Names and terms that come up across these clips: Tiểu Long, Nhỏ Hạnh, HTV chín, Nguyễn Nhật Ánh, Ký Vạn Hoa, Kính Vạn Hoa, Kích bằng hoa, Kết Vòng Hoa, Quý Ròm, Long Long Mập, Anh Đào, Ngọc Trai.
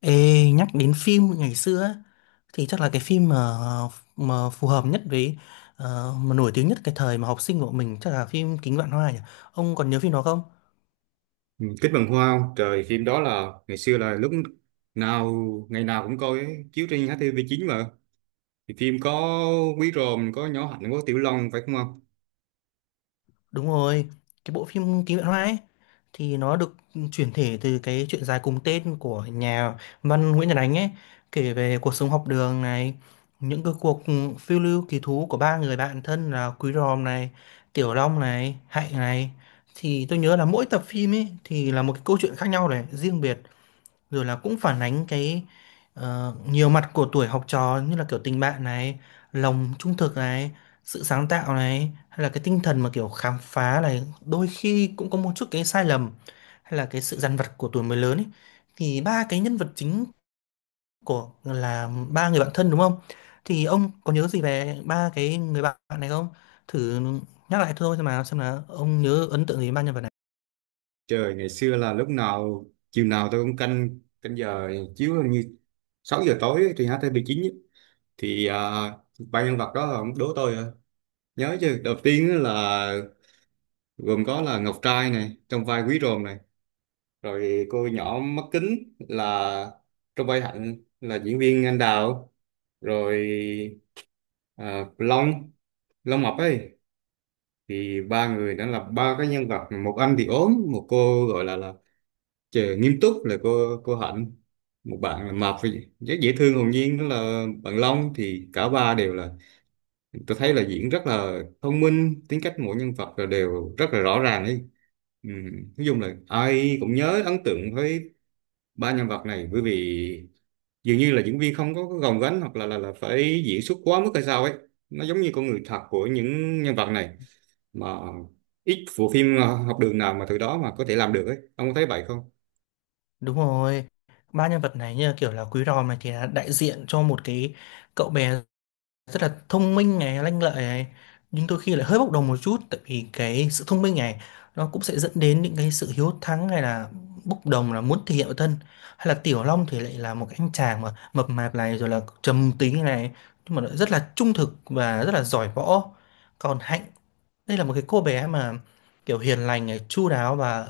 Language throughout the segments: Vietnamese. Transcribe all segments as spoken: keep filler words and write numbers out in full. Ê, nhắc đến phim ngày xưa á, thì chắc là cái phim mà mà phù hợp nhất với ờ, mà nổi tiếng nhất cái thời mà học sinh của mình chắc là phim Kính Vạn Hoa nhỉ. Ông còn nhớ phim đó không? Ừ, Kích bằng hoa không? Trời, phim đó là ngày xưa, là lúc nào ngày nào cũng coi ấy, chiếu trên hát tê vê chín mà. Thì phim có Quý Ròm, có Nhỏ Hạnh, có Tiểu Long phải không không? Đúng rồi, cái bộ phim Ký Vạn Hoa ấy thì nó được chuyển thể từ cái truyện dài cùng tên của nhà văn Nguyễn Nhật Ánh ấy, kể về cuộc sống học đường này, những cái cuộc phiêu lưu kỳ thú của ba người bạn thân là Quý Ròm này, Tiểu Long này, Hạnh này. Thì tôi nhớ là mỗi tập phim ấy thì là một cái câu chuyện khác nhau này, riêng biệt rồi là cũng phản ánh cái ờ, nhiều mặt của tuổi học trò như là kiểu tình bạn này, lòng trung thực này, sự sáng tạo này hay là cái tinh thần mà kiểu khám phá này, đôi khi cũng có một chút cái sai lầm hay là cái sự dằn vặt của tuổi mới lớn ấy. Thì ba cái nhân vật chính của là ba người bạn thân đúng không? Thì ông có nhớ gì về ba cái người bạn này không? Thử nhắc lại thôi xem nào xem là ông nhớ ấn tượng gì về ba nhân vật này. Trời, ngày xưa là lúc nào chiều nào tôi cũng canh canh giờ chiếu, hình như sáu giờ tối ấy, trên hát tê vê chín ấy. Thì à, ba nhân vật đó là ông đố tôi à. Nhớ chứ, đầu tiên á là gồm có là Ngọc Trai này trong vai Quý Ròm này, rồi cô nhỏ mắt kính là trong vai Hạnh, là diễn viên Anh Đào, rồi à, Long Long Mập ấy, thì ba người đã là ba cái nhân vật, một anh thì ốm, một cô gọi là là trời, nghiêm túc là cô cô Hạnh, một bạn là mập thì rất dễ thương hồn nhiên, đó là bạn Long, thì cả ba đều là tôi thấy là diễn rất là thông minh, tính cách mỗi nhân vật là đều rất là rõ ràng ấy, ừ. Nói chung là ai cũng nhớ ấn tượng với ba nhân vật này, bởi vì dường như là diễn viên không có, có gồng gánh hoặc là là là phải diễn xuất quá mức hay sao ấy, nó giống như con người thật của những nhân vật này, mà ít bộ phim ờ, học đường nào mà từ đó mà có thể làm được ấy, ông có thấy vậy không? Đúng rồi, ba nhân vật này như là kiểu là Quý Ròm này thì là đại diện cho một cái cậu bé rất là thông minh này, lanh lợi này, nhưng đôi khi lại hơi bốc đồng một chút tại vì cái sự thông minh này nó cũng sẽ dẫn đến những cái sự hiếu thắng hay là bốc đồng là muốn thể hiện bản thân. Hay là Tiểu Long thì lại là một cái anh chàng mà mập mạp này rồi là trầm tính này, nhưng mà lại rất là trung thực và rất là giỏi võ. Còn Hạnh đây là một cái cô bé mà kiểu hiền lành này, chu đáo và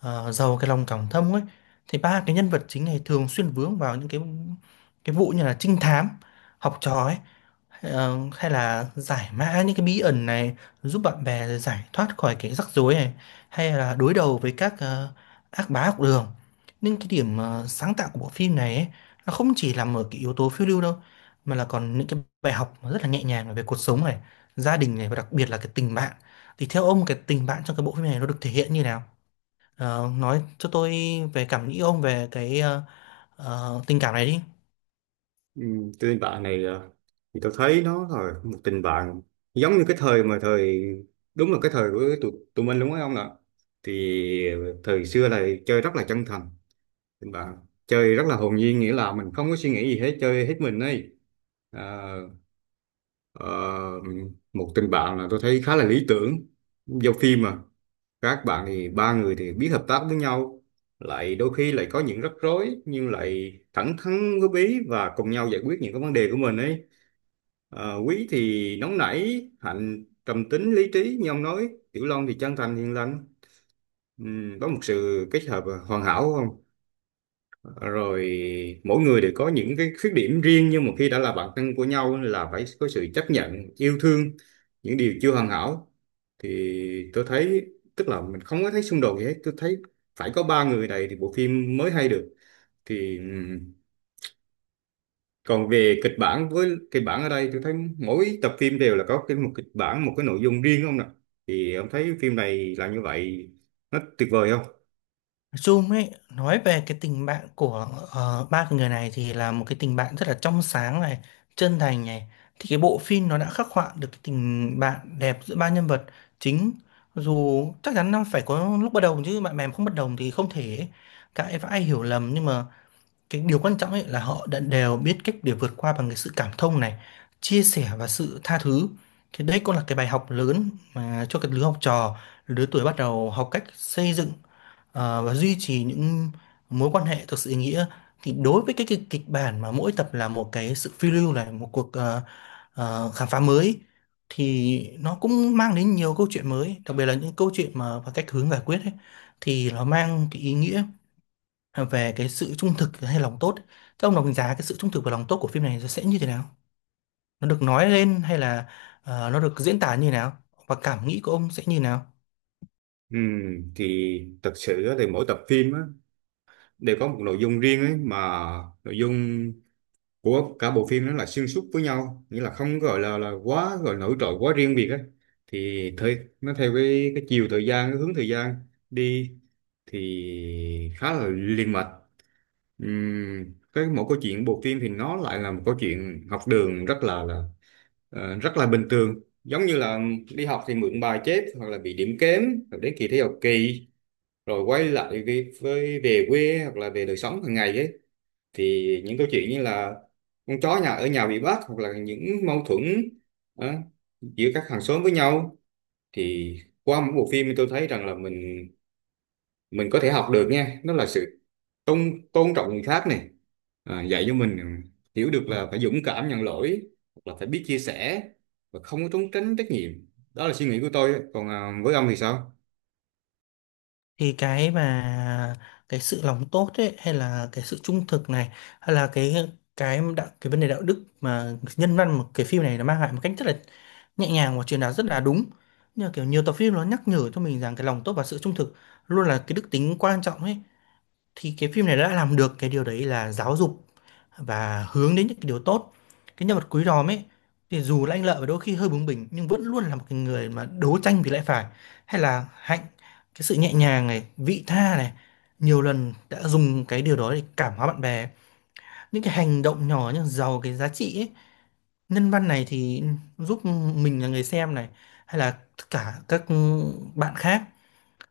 ờ, giàu cái lòng cảm thông ấy, thì ba cái nhân vật chính này thường xuyên vướng vào những cái cái vụ như là trinh thám học trò ấy. Ờ, hay là giải mã những cái bí ẩn này, giúp bạn bè giải thoát khỏi cái rắc rối này, hay là đối đầu với các ờ, ác bá học đường. Nhưng cái điểm ờ, sáng tạo của bộ phim này ấy, nó không chỉ nằm ở cái yếu tố phiêu lưu đâu, mà là còn những cái bài học mà rất là nhẹ nhàng về cuộc sống này, gia đình này và đặc biệt là cái tình bạn. Thì theo ông cái tình bạn trong cái bộ phim này nó được thể hiện như nào? Ờ, nói cho tôi về cảm nghĩ ông về cái ờ, ờ, tình cảm này đi. Ừ, tình bạn này ờ, thì tôi thấy nó là một tình bạn giống như cái thời mà thời, đúng là cái thời của tụi, tụi mình đúng không ạ? Thì thời xưa là chơi rất là chân thành, tình bạn chơi rất là hồn nhiên, nghĩa là mình không có suy nghĩ gì hết, chơi hết mình ấy. à, Ờ, Một tình bạn là tôi thấy khá là lý tưởng, giao phim mà, các bạn thì ba người thì biết hợp tác với nhau, lại đôi khi lại có những rắc rối nhưng lại thẳng thắn góp ý và cùng nhau giải quyết những cái vấn đề của mình ấy. Ờ, Quý thì nóng nảy, Hạnh trầm tính lý trí như ông nói, Tiểu Long thì chân thành hiền lành. Ừm, có một sự kết hợp hoàn hảo không, rồi mỗi người đều có những cái khuyết điểm riêng, nhưng mà khi đã là bạn thân của nhau là phải có sự chấp nhận yêu thương những điều chưa hoàn hảo. Thì tôi thấy, tức là mình không có thấy xung đột gì hết, tôi thấy phải có ba người này thì bộ phim mới hay được. Thì ừm, còn về kịch bản, với kịch bản ở đây tôi thấy mỗi tập phim đều là có cái một kịch bản, một cái nội dung riêng không nè, thì ông thấy phim này là như vậy nó tuyệt vời không? Zoom ấy nói về cái tình bạn của ờ, ba cái người này thì là một cái tình bạn rất là trong sáng này, chân thành này. Thì cái bộ phim nó đã khắc họa được cái tình bạn đẹp giữa ba nhân vật chính. Dù chắc chắn nó phải có lúc bất đồng, chứ bạn bè mà không bất đồng thì không thể cãi vã hiểu lầm, nhưng mà cái điều quan trọng ấy là họ đã đều biết cách để vượt qua bằng cái sự cảm thông này, chia sẻ và sự tha thứ. Thì đấy cũng là cái bài học lớn mà cho cái lứa học trò, lứa tuổi bắt đầu học cách xây dựng ờ, và duy trì những mối quan hệ thực sự ý nghĩa. Thì đối với cái kịch, kịch bản mà mỗi tập là một cái sự phiêu lưu này, một cuộc ờ, ờ, khám phá mới, thì nó cũng mang đến nhiều câu chuyện mới, đặc biệt là những câu chuyện mà và cách hướng giải quyết ấy, thì nó mang cái ý nghĩa về cái sự trung thực hay lòng tốt. Thế ông đánh giá cái sự trung thực và lòng tốt của phim này sẽ như thế nào? Nó được nói lên hay là ờ, nó được diễn tả như thế nào? Và cảm nghĩ của ông sẽ như thế nào? Ừm, thì thật sự á, thì mỗi tập phim á, đều có một nội dung riêng ấy, mà nội dung của cả bộ phim nó là xuyên suốt với nhau, nghĩa là không gọi là là quá gọi nổi trội quá riêng biệt ấy, thì thời nó theo cái cái chiều thời gian, cái hướng thời gian đi thì khá là liền mạch. Ừm, cái mỗi câu chuyện bộ phim thì nó lại là một câu chuyện học đường rất là là ờ, rất là bình thường, giống như là đi học thì mượn bài chép hoặc là bị điểm kém, hoặc đến kỳ thi học kỳ, rồi quay lại cái với về quê hoặc là về đời sống hàng ngày ấy, thì những câu chuyện như là con chó nhà ở nhà bị bắt, hoặc là những mâu thuẫn ờ, giữa các hàng xóm với nhau. Thì qua mỗi bộ phim tôi thấy rằng là mình mình có thể học được nha, đó là sự tôn tôn trọng người khác này, à, dạy cho mình hiểu được là phải dũng cảm nhận lỗi hoặc là phải biết chia sẻ và không có trốn tránh trách nhiệm. Đó là suy nghĩ của tôi, còn à, với ông thì sao? Thì cái mà cái sự lòng tốt ấy hay là cái sự trung thực này, hay là cái cái đạo cái vấn đề đạo đức mà nhân văn mà cái phim này nó mang lại một cách rất là nhẹ nhàng và truyền đạt rất là đúng. Nhưng mà kiểu nhiều tập phim nó nhắc nhở cho mình rằng cái lòng tốt và sự trung thực luôn là cái đức tính quan trọng ấy. Thì cái phim này đã làm được cái điều đấy là giáo dục và hướng đến những cái điều tốt. Cái nhân vật Quý Ròm ấy, thì dù là anh Lợi và đôi khi hơi bướng bỉnh nhưng vẫn luôn là một cái người mà đấu tranh vì lẽ phải. Hay là Hạnh, cái sự nhẹ nhàng này, vị tha này, nhiều lần đã dùng cái điều đó để cảm hóa bạn bè, những cái hành động nhỏ nhưng giàu cái giá trị ấy. Nhân văn này thì giúp mình là người xem này, hay là tất cả các bạn khác,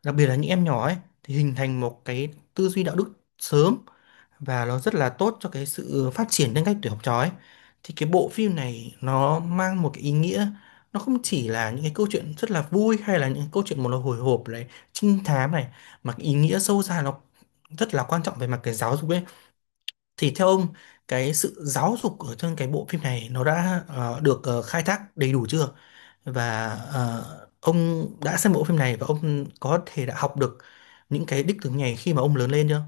đặc biệt là những em nhỏ ấy, thì hình thành một cái tư duy đạo đức sớm và nó rất là tốt cho cái sự phát triển nhân cách tuổi học trò ấy. Thì cái bộ phim này nó mang một cái ý nghĩa, nó không chỉ là những cái câu chuyện rất là vui hay là những cái câu chuyện một là hồi hộp này, trinh thám này, mà cái ý nghĩa sâu xa nó rất là quan trọng về mặt cái giáo dục ấy. Thì theo ông, cái sự giáo dục ở trong cái bộ phim này nó đã ờ, được ờ, khai thác đầy đủ chưa? Và ờ, ông đã xem bộ phim này và ông có thể đã học được những cái đích tướng này khi mà ông lớn lên chưa?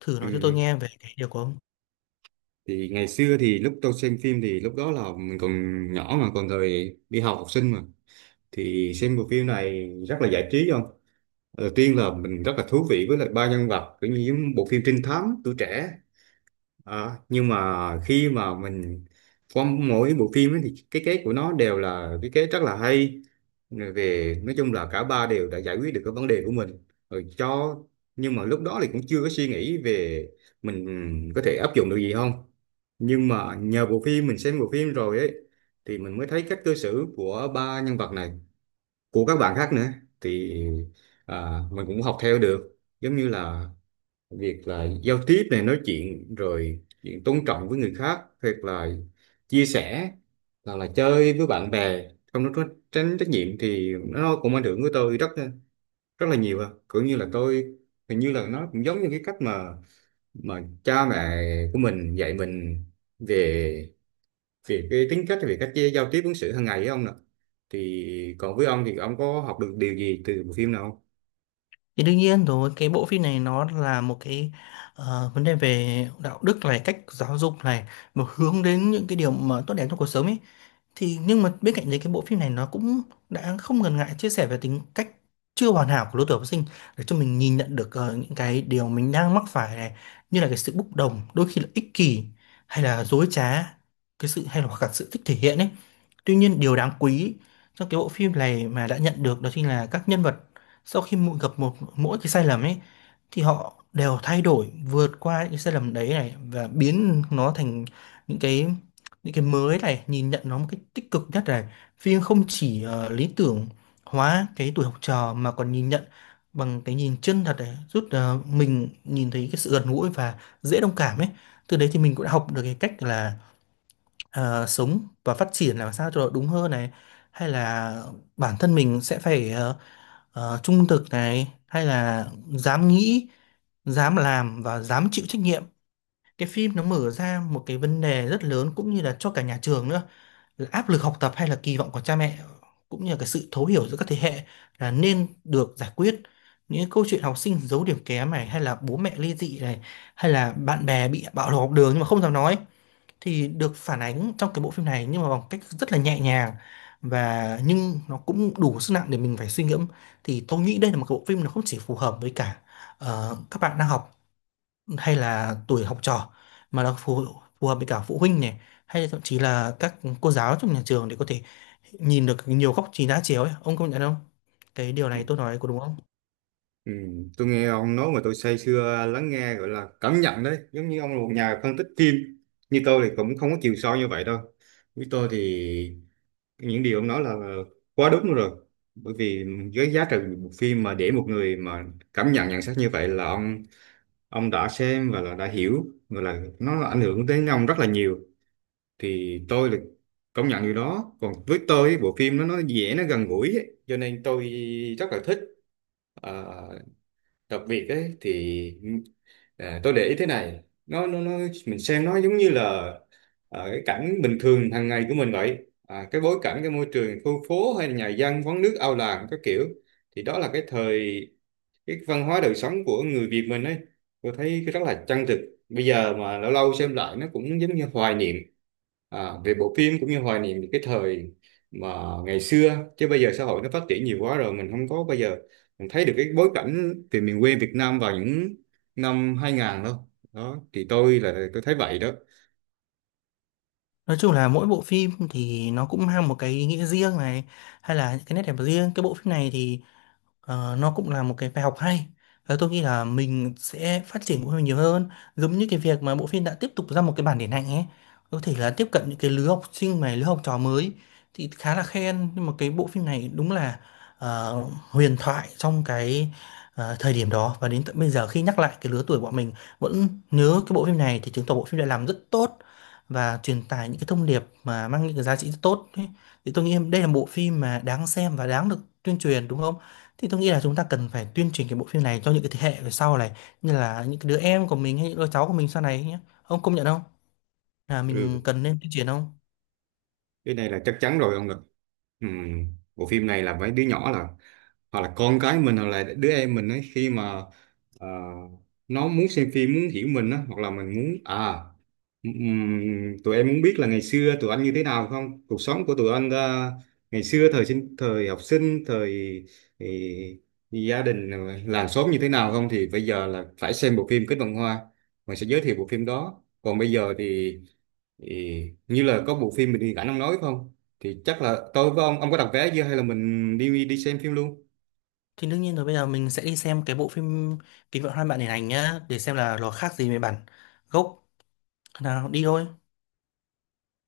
Thử Ừ, nói cho tôi nghe về cái điều của ông. thì ngày xưa thì lúc tôi xem phim thì lúc đó là mình còn nhỏ, mà còn thời đi học học sinh mà, thì xem bộ phim này rất là giải trí không, đầu tiên là mình rất là thú vị với lại ba nhân vật, kiểu như những bộ phim trinh thám tuổi trẻ. Ờ, nhưng mà khi mà mình qua mỗi bộ phim ấy, thì cái kết của nó đều là cái kết rất là hay. Rồi về nói chung là cả ba đều đã giải quyết được cái vấn đề của mình rồi cho, nhưng mà lúc đó thì cũng chưa có suy nghĩ về mình, ừ, có thể áp dụng được gì không. Nhưng mà nhờ bộ phim, mình xem bộ phim rồi ấy, thì mình mới thấy cách cư xử của ba nhân vật này, của các bạn khác nữa, thì à, mình cũng học theo được, giống như là việc là giao tiếp này, nói chuyện, rồi chuyện tôn trọng với người khác, hoặc là chia sẻ, hoặc là chơi với bạn bè không nó có tránh trách nhiệm, thì nó cũng ảnh hưởng với tôi rất rất là nhiều à. Cũng như là tôi hình như là nó cũng giống như cái cách mà mà cha mẹ của mình dạy mình về, về cái tính cách, về cách giao tiếp ứng xử hàng ngày ấy ông nè, thì còn với ông thì ông có học được điều gì từ bộ phim nào không? Thì đương nhiên rồi, cái bộ phim này nó là một cái ờ, vấn đề về đạo đức này, cách giáo dục này, một hướng đến những cái điều mà tốt đẹp trong cuộc sống ấy. Thì nhưng mà bên cạnh đấy cái bộ phim này nó cũng đã không ngần ngại chia sẻ về tính cách chưa hoàn hảo của lứa tuổi học sinh, để cho mình nhìn nhận được ờ, những cái điều mình đang mắc phải này, như là cái sự bốc đồng, đôi khi là ích kỷ hay là dối trá, cái sự hay là hoặc là sự thích thể hiện ấy. Tuy nhiên điều đáng quý trong cái bộ phim này mà đã nhận được đó chính là các nhân vật sau khi mỗi- gặp một mỗi cái sai lầm ấy, thì họ đều thay đổi vượt qua những cái sai lầm đấy này và biến nó thành những cái những cái mới này, nhìn nhận nó một cách tích cực nhất này. Phim không chỉ ờ, lý tưởng hóa cái tuổi học trò mà còn nhìn nhận bằng cái nhìn chân thật này, giúp ờ, mình nhìn thấy cái sự gần gũi và dễ đồng cảm ấy. Từ đấy thì mình cũng đã học được cái cách là ờ, sống và phát triển làm sao cho nó đúng hơn này, hay là bản thân mình sẽ phải ờ, ờ, trung thực này, hay là dám nghĩ, dám làm và dám chịu trách nhiệm. Cái phim nó mở ra một cái vấn đề rất lớn cũng như là cho cả nhà trường nữa, là áp lực học tập hay là kỳ vọng của cha mẹ, cũng như là cái sự thấu hiểu giữa các thế hệ là nên được giải quyết. Những câu chuyện học sinh giấu điểm kém này, hay là bố mẹ ly dị này, hay là bạn bè bị bạo lực học đường nhưng mà không dám nói, thì được phản ánh trong cái bộ phim này nhưng mà bằng cách rất là nhẹ nhàng và nhưng nó cũng đủ sức nặng để mình phải suy ngẫm. Thì tôi nghĩ đây là một cái bộ phim nó không chỉ phù hợp với cả ờ, các bạn đang học hay là tuổi học trò, mà nó phù phù hợp với cả phụ huynh này, hay là thậm chí là các cô giáo trong nhà trường để có thể nhìn được nhiều góc nhìn đa chiều ấy. Ông công nhận không? Cái điều này tôi nói có đúng không? Ừ, tôi nghe ông nói mà tôi say sưa lắng nghe, gọi là cảm nhận đấy, giống như ông là một nhà phân tích phim, như tôi thì cũng không có chiều sâu như vậy đâu. Với tôi thì những điều ông nói là quá đúng rồi, bởi vì với giá trị một phim mà để một người mà cảm nhận nhận xét như vậy, là ông ông đã xem và là đã hiểu, gọi là nó ảnh hưởng đến ông rất là nhiều, thì tôi là công nhận điều đó. Còn với tôi ấy, bộ phim nó nó dễ, nó gần gũi ấy, cho nên tôi rất là thích. Ờ, Đặc biệt ấy thì à, tôi để ý thế này, nó nó nó mình xem nó giống như là à, cái cảnh bình thường hàng ngày của mình vậy, à, cái bối cảnh, cái môi trường khu phố hay là nhà dân, quán nước, ao làng các kiểu, thì đó là cái thời, cái văn hóa đời sống của người Việt mình ấy, tôi thấy cái rất là chân thực. Bây giờ mà lâu lâu xem lại nó cũng giống như hoài niệm, à, về bộ phim, cũng như hoài niệm những cái thời mà ngày xưa, chứ bây giờ xã hội nó phát triển nhiều quá rồi mình không có. Bây giờ mình thấy được cái bối cảnh về miền quê Việt Nam vào những năm hai nghìn đâu đó, thì tôi là tôi thấy vậy đó. Nói chung là mỗi bộ phim thì nó cũng mang một cái ý nghĩa riêng này, hay là những cái nét đẹp riêng. Cái bộ phim này thì Ờ, nó cũng là một cái bài học hay, và tôi nghĩ là mình sẽ phát triển bộ phim nhiều hơn, giống như cái việc mà bộ phim đã tiếp tục ra một cái bản điện ảnh ấy, có thể là tiếp cận những cái lứa học sinh mà lứa học trò mới. Thì khá là khen, nhưng mà cái bộ phim này đúng là ờ, huyền thoại trong cái ờ, thời điểm đó, và đến tận bây giờ khi nhắc lại cái lứa tuổi bọn mình vẫn nhớ cái bộ phim này, thì chứng tỏ bộ phim đã làm rất tốt và truyền tải những cái thông điệp mà mang những cái giá trị rất tốt ấy. Thì tôi nghĩ đây là bộ phim mà đáng xem và đáng được tuyên truyền đúng không? Thì tôi nghĩ là chúng ta cần phải tuyên truyền cái bộ phim này cho những cái thế hệ về sau này, như là những cái đứa em của mình hay những đứa cháu của mình sau này nhé. Ông công nhận không? Là mình Ừ, cần nên tuyên truyền không? cái này là chắc chắn rồi ông ạ. Ừm, Bộ phim này là mấy đứa nhỏ là, hoặc là con cái mình, hoặc là đứa em mình ấy, khi mà Ờ, nó muốn xem phim, muốn hiểu mình á, hoặc là mình muốn à ừm, tụi em muốn biết là ngày xưa tụi anh như thế nào không, cuộc sống của tụi anh ờ, ngày xưa thời sinh thời học sinh thời thì, gia đình rồi làng xóm như thế nào không, thì bây giờ là phải xem bộ phim Kết Vòng Hoa, mình sẽ giới thiệu bộ phim đó. Còn bây giờ thì, thì như là có bộ phim mình đi ảnh ông nói không, thì chắc là tôi với ông ông có đặt vé chưa hay là mình đi đi xem phim luôn? Thì đương nhiên rồi, bây giờ mình sẽ đi xem cái bộ phim Kính Vạn Hoa bạn điện ảnh nhá, để xem là nó khác gì với bản gốc. Nào đi thôi.